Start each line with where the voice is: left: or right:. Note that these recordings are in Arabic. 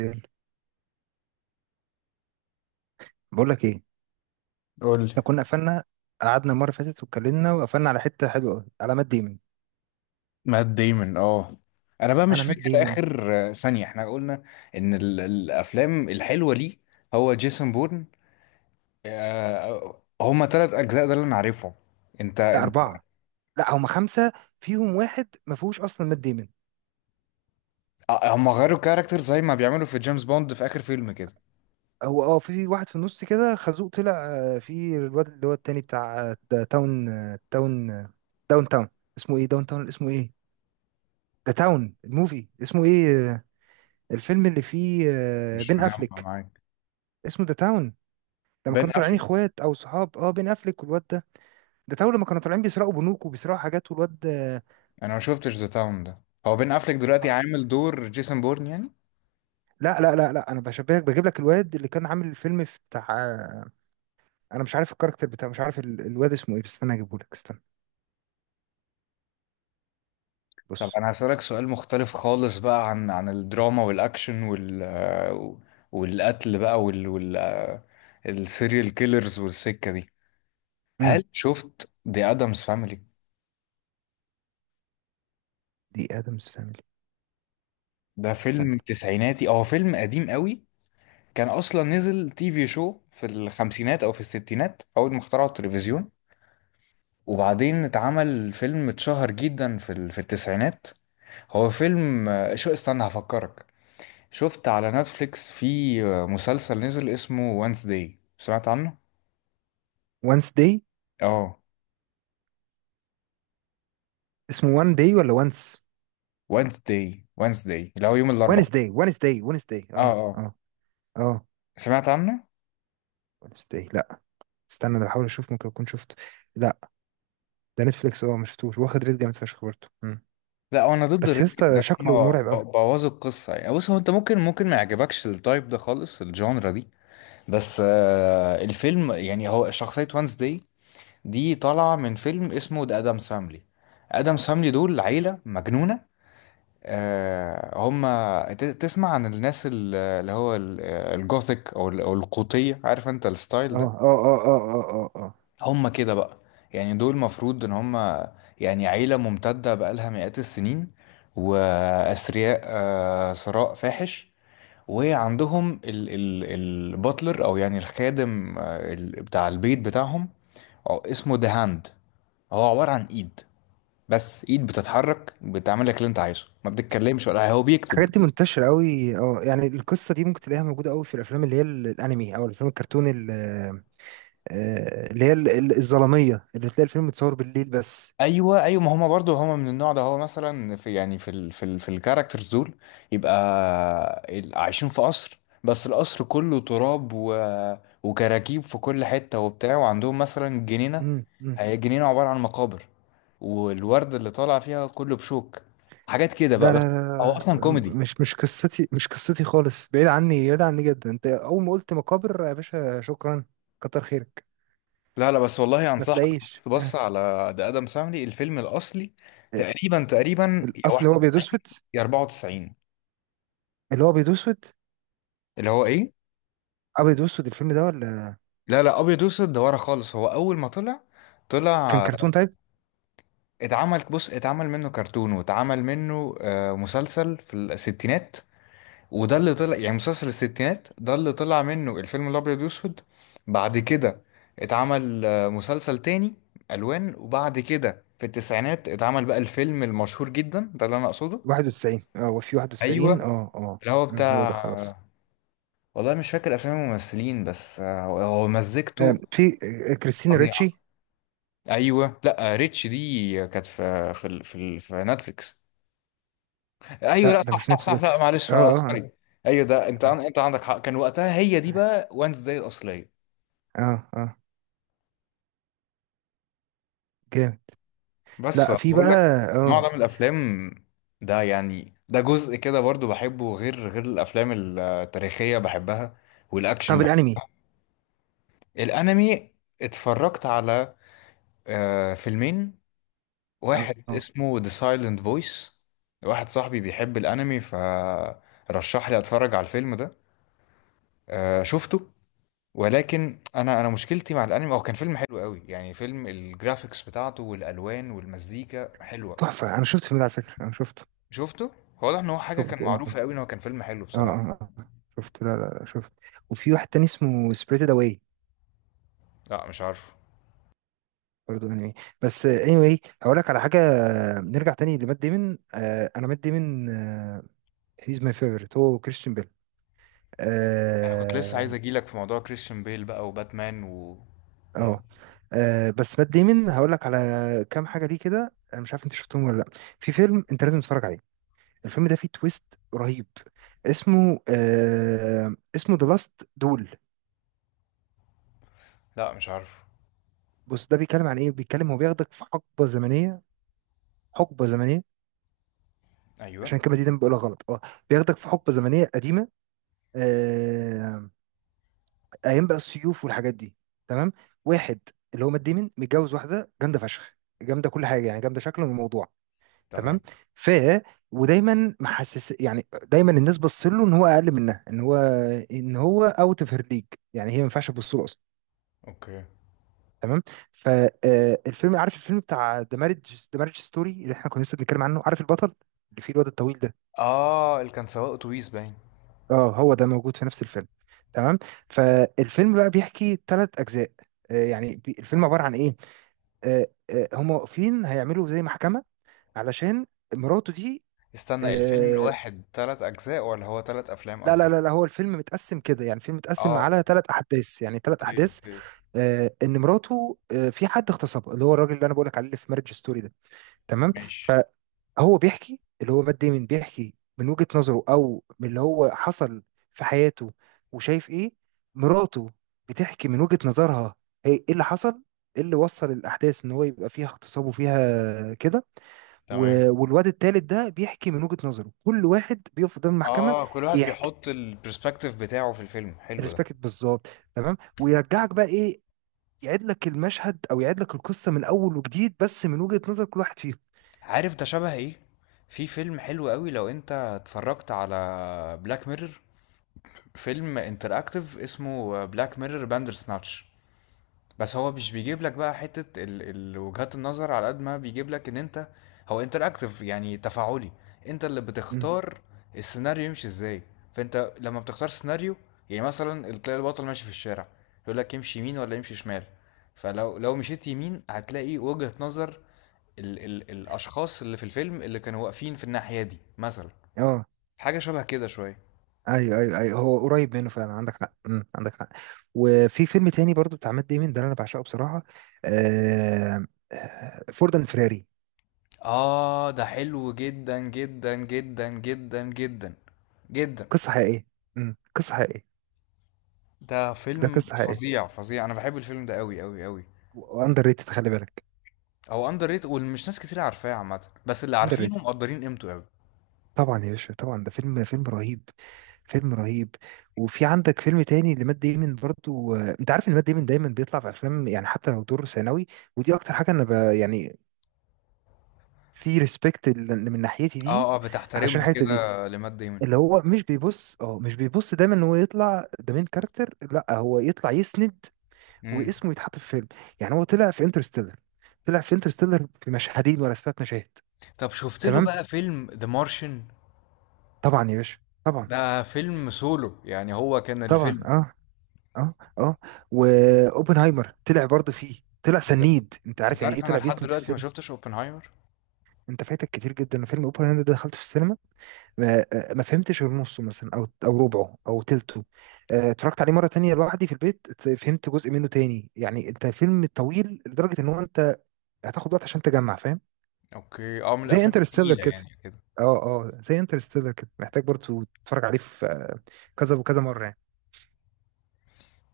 right: يلا. بقول لك ايه،
left: قول لي.
right: احنا كنا قفلنا. قعدنا المره اللي فاتت واتكلمنا وقفلنا على حته حلوه قوي على مات ديمن.
left: مات ديمون، اه. انا بقى
right: انا
left: مش
right: مات
left: فاكر
right: ديمن.
left: اخر ثانيه. احنا قلنا ان الافلام الحلوه ليه هو جيسون بورن. هما ثلاث اجزاء ده اللي انا عارفهم. انت
right: لا
left: انت
right: اربعه. لا هما خمسه. فيهم واحد ما فيهوش اصلا مات ديمن.
left: هما غيروا كاركتر زي ما بيعملوا في جيمس بوند في اخر فيلم كده.
right: هو اه في واحد في النص كده خازوق طلع. في الواد اللي هو التاني بتاع، آه، دا- تاون آه، تاون آه، داون تاون. اسمه ايه داون تاون؟ اسمه ايه ده تاون الموفي؟ اسمه ايه؟ آه، الفيلم اللي فيه
left: مش
right: بين
left: مجمع
right: افليك.
left: معاك
right: اسمه ده تاون. لما
left: بين
right: كانوا طالعين
left: افليك.
right: اخوات او صحاب اه بين افليك والواد ده، ده تاون لما كانوا طالعين بيسرقوا بنوك وبيسرقوا حاجات والواد
left: انا ما شفتش ذا تاون ده. هو بين افليك دلوقتي
right: آه.
left: عامل دور جيسون بورن يعني؟
right: لا، انا بشبهك بجيب لك الواد اللي كان عامل الفيلم في بتاع. انا مش عارف الكاركتر بتاعه، مش عارف الواد اسمه ايه، بس استنى اجيبه لك. استنى.
left: طب
right: بص.
left: انا هسألك سؤال مختلف خالص بقى عن الدراما والاكشن والقتل بقى وال وال السيريال كيلرز والسكة دي.
right: امم
left: هل شفت دي ادمز فاميلي؟
right: دي ادمز فاميلي.
left: ده
right: استنى.
left: فيلم تسعيناتي، هو فيلم قديم قوي. كان اصلا نزل تي في شو في الخمسينات او في الستينات اول ما اخترعوا التلفزيون، وبعدين اتعمل فيلم اتشهر جدا في في التسعينات. هو فيلم، شو استنى هفكرك. شفت على نتفليكس في مسلسل نزل اسمه وانسداي؟ سمعت عنه؟
right: وانس داي.
left: اه،
right: اسمه وان داي ولا وانس؟
left: وانسداي، وانسداي اللي هو يوم الاربعاء.
right: وانس داي وانس داي
left: اه.
right: اه
left: اه.
right: اه. اه.
left: سمعت عنه؟
right: وانس داي؟ لا. استنى انا بحاول اشوف ممكن اكون شفته. لا. ده نتفليكس؟ اه، ما شفتوش. واخد ريت جامد فشخ برضه. مم.
left: لا، هو انا ضد
right: بس يا
left: الريتنج
right: اسطى
left: ده،
right: شكله
left: هما
right: مرعب قوي.
left: بوظوا القصه. يعني بص، هو انت ممكن ما يعجبكش التايب ده خالص، الجانرا دي. بس آه الفيلم يعني هو شخصيه وانسداي دي طالعه من فيلم اسمه ذا ادم ساملي. ادم ساملي دول عيله مجنونه. آه، هم تسمع عن الناس اللي هو الجوثيك او أو القوطية، عارف انت الستايل
right: اه
left: ده؟
right: اه اه اه اه اه اه.
left: هم كده بقى. يعني دول مفروض ان هم يعني عيلة ممتدة بقالها مئات السنين، واثرياء، ثراء فاحش. وعندهم ال الباتلر او يعني الخادم، بتاع البيت بتاعهم، أو اسمه ذا هاند. هو عبارة عن ايد، بس ايد بتتحرك بتعمل لك اللي انت عايزه، ما بتتكلمش ولا هو بيكتب.
right: الحاجات دي منتشرة قوي، اه يعني القصة دي ممكن تلاقيها موجودة قوي في الأفلام اللي هي الأنمي أو الأفلام الكرتون اللي هي الظلامية اللي تلاقي الفيلم متصور بالليل بس.
left: ايوه، ايوه، ما هما برضه هما من النوع ده. هو مثلا في يعني في الكاركترز دول، يبقى عايشين في قصر، بس القصر كله تراب وكراكيب في كل حته وبتاع، وعندهم مثلا جنينه،
right: مم. مم.
left: هي جنينه عباره عن مقابر، والورد اللي طالع فيها كله بشوك. حاجات كده بقى
right: لا لا
left: بس. هو
right: لا لا
left: اصلا
right: لا،
left: كوميدي.
right: مش قصتي، مش قصتي خالص، بعيد عني، بعيد عني جدا. أنت أول ما قلت مقابر يا باشا، شكرا، كتر خيرك.
left: لا لا، بس والله
right: ما
left: انصحك
right: تلاقيش.
left: تبص
right: آه.
left: على، ده ادم سامري الفيلم الاصلي،
right: ال-
left: تقريبا تقريبا يا
right: الأصل اللي هو
left: واحد
right: أبيض وأسود،
left: يا 94.
right: اللي هو أبيض وأسود.
left: اللي هو ايه،
right: أبيض وأسود الفيلم ده ولا
left: لا لا ابيض واسود ده ورا خالص، هو اول ما طلع
right: كان
left: طلع.
right: كرتون
left: مم.
right: تايب؟
left: اتعمل، بص اتعمل منه كرتون، واتعمل منه مسلسل في الستينات، وده اللي طلع يعني، مسلسل الستينات ده اللي طلع منه الفيلم الابيض واسود. بعد كده اتعمل مسلسل تاني الوان، وبعد كده في التسعينات اتعمل بقى الفيلم المشهور جدا ده اللي انا اقصده.
right: 91، اه هو في 91،
left: ايوه،
right: اه اه.
left: اللي هو
right: مم، هو ده خلاص.
left: بتاع، والله مش فاكر اسامي الممثلين، بس هو مزجته.
right: في كريستينا ريتشي.
left: ايوه، لا ريتش دي كانت في في نتفليكس. ايوه،
right: لا
left: لا
right: ده
left: صح
right: مش
left: صح صح، لا
right: نتفليكس. اه
left: معلش،
right: اه
left: سوري. ايوه، ده انت
right: اه
left: انت عندك حق، كان وقتها هي دي
right: اه.
left: بقى وانز داي الاصليه.
right: آه، آه، جامد.
left: بس
right: لا في
left: فبقول
right: بقى.
left: لك، النوع ده من
right: اه.
left: الافلام ده، يعني ده جزء كده برضو بحبه، غير الافلام التاريخيه بحبها، والاكشن
right: طب
left: بحبها.
right: الانمي؟
left: الانمي، اتفرجت على فيلمين،
right: اه.
left: واحد اسمه ذا سايلنت فويس. واحد صاحبي بيحب الانمي، ف رشح لي اتفرج على الفيلم ده، آه شفته. ولكن انا مشكلتي مع الانمي، هو كان فيلم حلو قوي يعني، فيلم الجرافيكس بتاعته والالوان والمزيكا حلوه.
right: تحفه، انا شفت الفيلم ده على فكره، انا شفته.
left: شفته، هو واضح ان هو حاجه كان
right: شفته اه
left: معروفه قوي ان هو كان فيلم حلو
right: اه
left: بصراحه.
right: اه. شفته. لا، شفته. وفي واحد تاني اسمه سبريتد اواي،
left: لا مش عارفه.
right: برضه انمي. بس anyway هقول لك على حاجه. نرجع تاني لمات ديمون. آه انا مات ديمون هيز ماي فيفورت. هو كريستيان بيل.
left: انا كنت لسه عايز
right: آه،
left: اجيلك في موضوع كريستيان بيل بقى وباتمان و yeah.
right: اه بس بات ديمون هقول لك على كام حاجه دي كده، انا مش عارف انت شفتهم ولا لا. في فيلم انت لازم تتفرج عليه. الفيلم ده فيه تويست رهيب. اسمه اسمه ذا لاست دول.
left: لا مش عارفه.
right: بص، ده بيتكلم عن ايه؟ بيتكلم، هو بياخدك في حقبه زمنيه، حقبه زمنيه،
left: ايوه.
right: عشان الكلمه دي دايما بقولها غلط اه. بياخدك في حقبه زمنيه قديمه، آه، ايام بقى السيوف والحاجات دي، تمام؟ واحد اللي هو مات ديمون متجوز واحده جامده فشخ، جامده كل حاجه يعني، جامده شكلا وموضوعا.
left: تمام.
right: تمام. ف ودايما محسس، يعني دايما الناس بص له ان هو اقل منها، ان هو، ان هو اوت اوف هير ليج. يعني هي ما ينفعش تبص له اصلا.
left: اوكي.
right: تمام. فالفيلم، عارف الفيلم بتاع ذا مارج، ذا مارج ستوري اللي احنا كنا لسه بنتكلم عنه؟ عارف البطل اللي فيه الواد الطويل ده؟
left: اه، اللي كان سواق اتوبيس باين.
right: اه هو ده موجود في نفس الفيلم. تمام. فالفيلم بقى بيحكي ثلاث اجزاء. يعني الفيلم عباره عن ايه؟ هم واقفين هيعملوا زي محكمه علشان مراته دي.
left: استنى، الفيلم
right: آه،
left: الواحد تلات اجزاء ولا هو تلات افلام
right: لا
left: قصدي؟
right: لا لا لا هو الفيلم متقسم كده، يعني الفيلم متقسم
left: اه.
right: على ثلاث احداث، يعني ثلاث
left: اوكي،
right: احداث.
left: اوكي.
right: آه ان مراته آه في حد اغتصبها، اللي هو الراجل اللي انا بقولك عليه، اللي في مارج ستوري ده. تمام.
left: ماشي.
right: فهو بيحكي، اللي هو مات ديمون بيحكي من وجهة نظره، او من اللي هو حصل في حياته وشايف ايه. مراته بتحكي من وجهة نظرها، هي ايه اللي حصل، ايه اللي وصل الاحداث ان هو يبقى فيها اغتصاب وفيها كده.
left: تمام.
right: والواد التالت ده بيحكي من وجهة نظره، كل واحد بيقف قدام المحكمة
left: اه كل واحد
right: بيحكي.
left: بيحط البرسبكتيف بتاعه في الفيلم، حلو ده.
right: ريسبكت بالظبط. تمام. ويرجعك بقى ايه، يعيد لك المشهد او يعيد لك القصه من اول وجديد بس من وجهه نظر كل واحد فيهم.
left: عارف ده شبه ايه؟ في فيلم حلو قوي لو انت اتفرجت على بلاك ميرور، فيلم انتراكتيف اسمه بلاك ميرور باندر سناتش. بس هو مش بيجيب لك بقى حتة وجهات النظر على قد ما بيجيب لك ان انت، هو انتراكتيف يعني تفاعلي، انت اللي
right: مم.
left: بتختار السيناريو يمشي ازاي. فانت لما بتختار سيناريو، يعني مثلا تلاقي البطل ماشي في الشارع، يقول لك يمشي يمين ولا يمشي شمال. فلو مشيت يمين هتلاقي وجهة نظر الاشخاص اللي في الفيلم اللي كانوا واقفين في الناحية دي مثلا.
right: اه.
left: حاجة شبه كده شوية.
right: ايوه ايوه ايوه، هو قريب منه فعلا، عندك حق. مم. عندك حق. وفي فيلم تاني برضو بتاع مات ديمون ده اللي انا بعشقه بصراحه. آه... فورد اند فيراري.
left: اه، ده حلو جدا جدا جدا جدا جدا جدا.
right: قصه حقيقيه. مم. قصه حقيقيه.
left: ده
right: ده
left: فيلم
right: قصه حقيقيه.
left: فظيع فظيع، انا بحب الفيلم ده قوي قوي قوي.
right: واندر ريتد، خلي بالك.
left: هو اندر ريت، والمش ناس كتير عارفاه عامه، بس اللي
right: اندر
left: عارفينه
right: ريتد.
left: مقدرين قيمته قوي.
right: طبعا يا باشا طبعا، ده فيلم رهيب، فيلم رهيب. وفي عندك فيلم تاني لمات ديمون برضو. انت عارف ان مات ديمون دايما بيطلع في افلام، يعني حتى لو دور ثانوي، ودي اكتر حاجه انا ب... يعني في ريسبكت من ناحيتي دي،
left: اه اه،
right: علشان
left: بتحترمها
right: الحته دي،
left: كده لمات ديمون.
right: اللي هو مش بيبص، اه مش بيبص دايما ان هو يطلع ده مين كاركتر، لا، هو يطلع يسند
left: امم.
right: واسمه يتحط في فيلم. يعني هو طلع في انترستيلر، طلع في انترستيلر في مشهدين ولا ثلاث مشاهد.
left: طب شفت له
right: تمام.
left: بقى فيلم ذا مارشن؟
right: طبعا يا باشا، طبعا.
left: ده فيلم سولو، يعني هو كان
right: طبعا
left: الفيلم.
right: اه اه اه. واوبنهايمر طلع برضه فيه، طلع
left: انت
right: سنيد، انت عارف
left: انت
right: يعني ايه
left: عارف، انا
right: طلع
left: لحد
right: بيسند في
left: دلوقتي ما
right: الفيلم.
left: شفتش اوبنهايمر.
right: انت فايتك كتير جدا. أنا فيلم اوبنهايمر ده دخلته في السينما، ما, ما فهمتش غير نصه مثلا او او ربعه او تلته. اتفرجت عليه مره تانية لوحدي في البيت، فهمت جزء منه تاني. يعني انت فيلم طويل لدرجه ان هو انت هتاخد وقت عشان تجمع، فاهم؟
left: اوكي. اه، من
right: زي
left: الافلام
right: انترستيلر
left: التقيله
right: كده.
left: يعني كده.
right: اه اه زي انترستيلر كده، محتاج برضه تتفرج عليه في كذا وكذا مره يعني.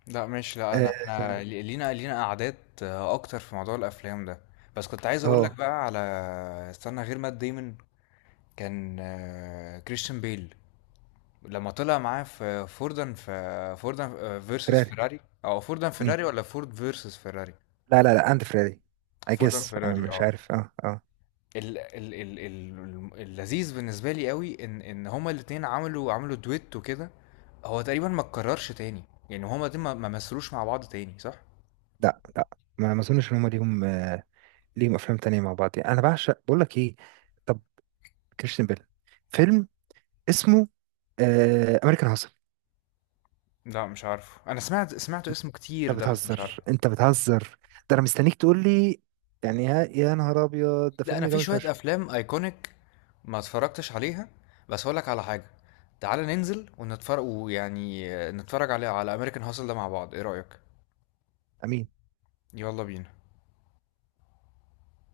left: لا مش، لا انا،
right: اه
left: احنا لينا قعدات اكتر في موضوع الافلام ده. بس كنت عايز
right: اه.
left: اقول لك بقى على، استنى، غير مات ديمون كان كريستيان بيل لما طلع معاه في فوردن، في فيرسس
right: فراري.
left: فيراري، او فوردن فيراري، ولا فورد فيرسس فيراري؟
right: لا، اند فريدي، اي
left: فوردن
right: جس
left: فيراري
right: مش
left: اه.
right: عارف اه اه.
left: ال اللذيذ بالنسبه لي قوي، ان هما الاتنين عملوا دويت وكده، هو تقريبا ما اتكررش تاني. يعني هما دول ما مثلوش مع بعض تاني صح؟
right: لا لا، ما اظنش ان هم ليهم، ليهم افلام تانية مع بعض يعني. انا بعشق، بقول لك ايه، طب كريستيان بيل فيلم اسمه امريكان هاسل.
left: لا مش عارف. انا سمعت اسمه كتير
right: انت
left: ده، بس مش عارف.
right: بتهزر، انت بتهزر، ده انا مستنيك تقول لي يعني ها يا نهار ابيض، ده
left: لا انا
right: فيلم
left: في
right: جامد
left: شويه
right: فشخ.
left: افلام ايكونيك ما اتفرجتش عليها. بس هقول لك على حاجه، تعالى ننزل ونتفرج، ويعني نتفرج على امريكان هاسل ده مع بعض، ايه رايك؟
right: امين.
left: يلا بينا.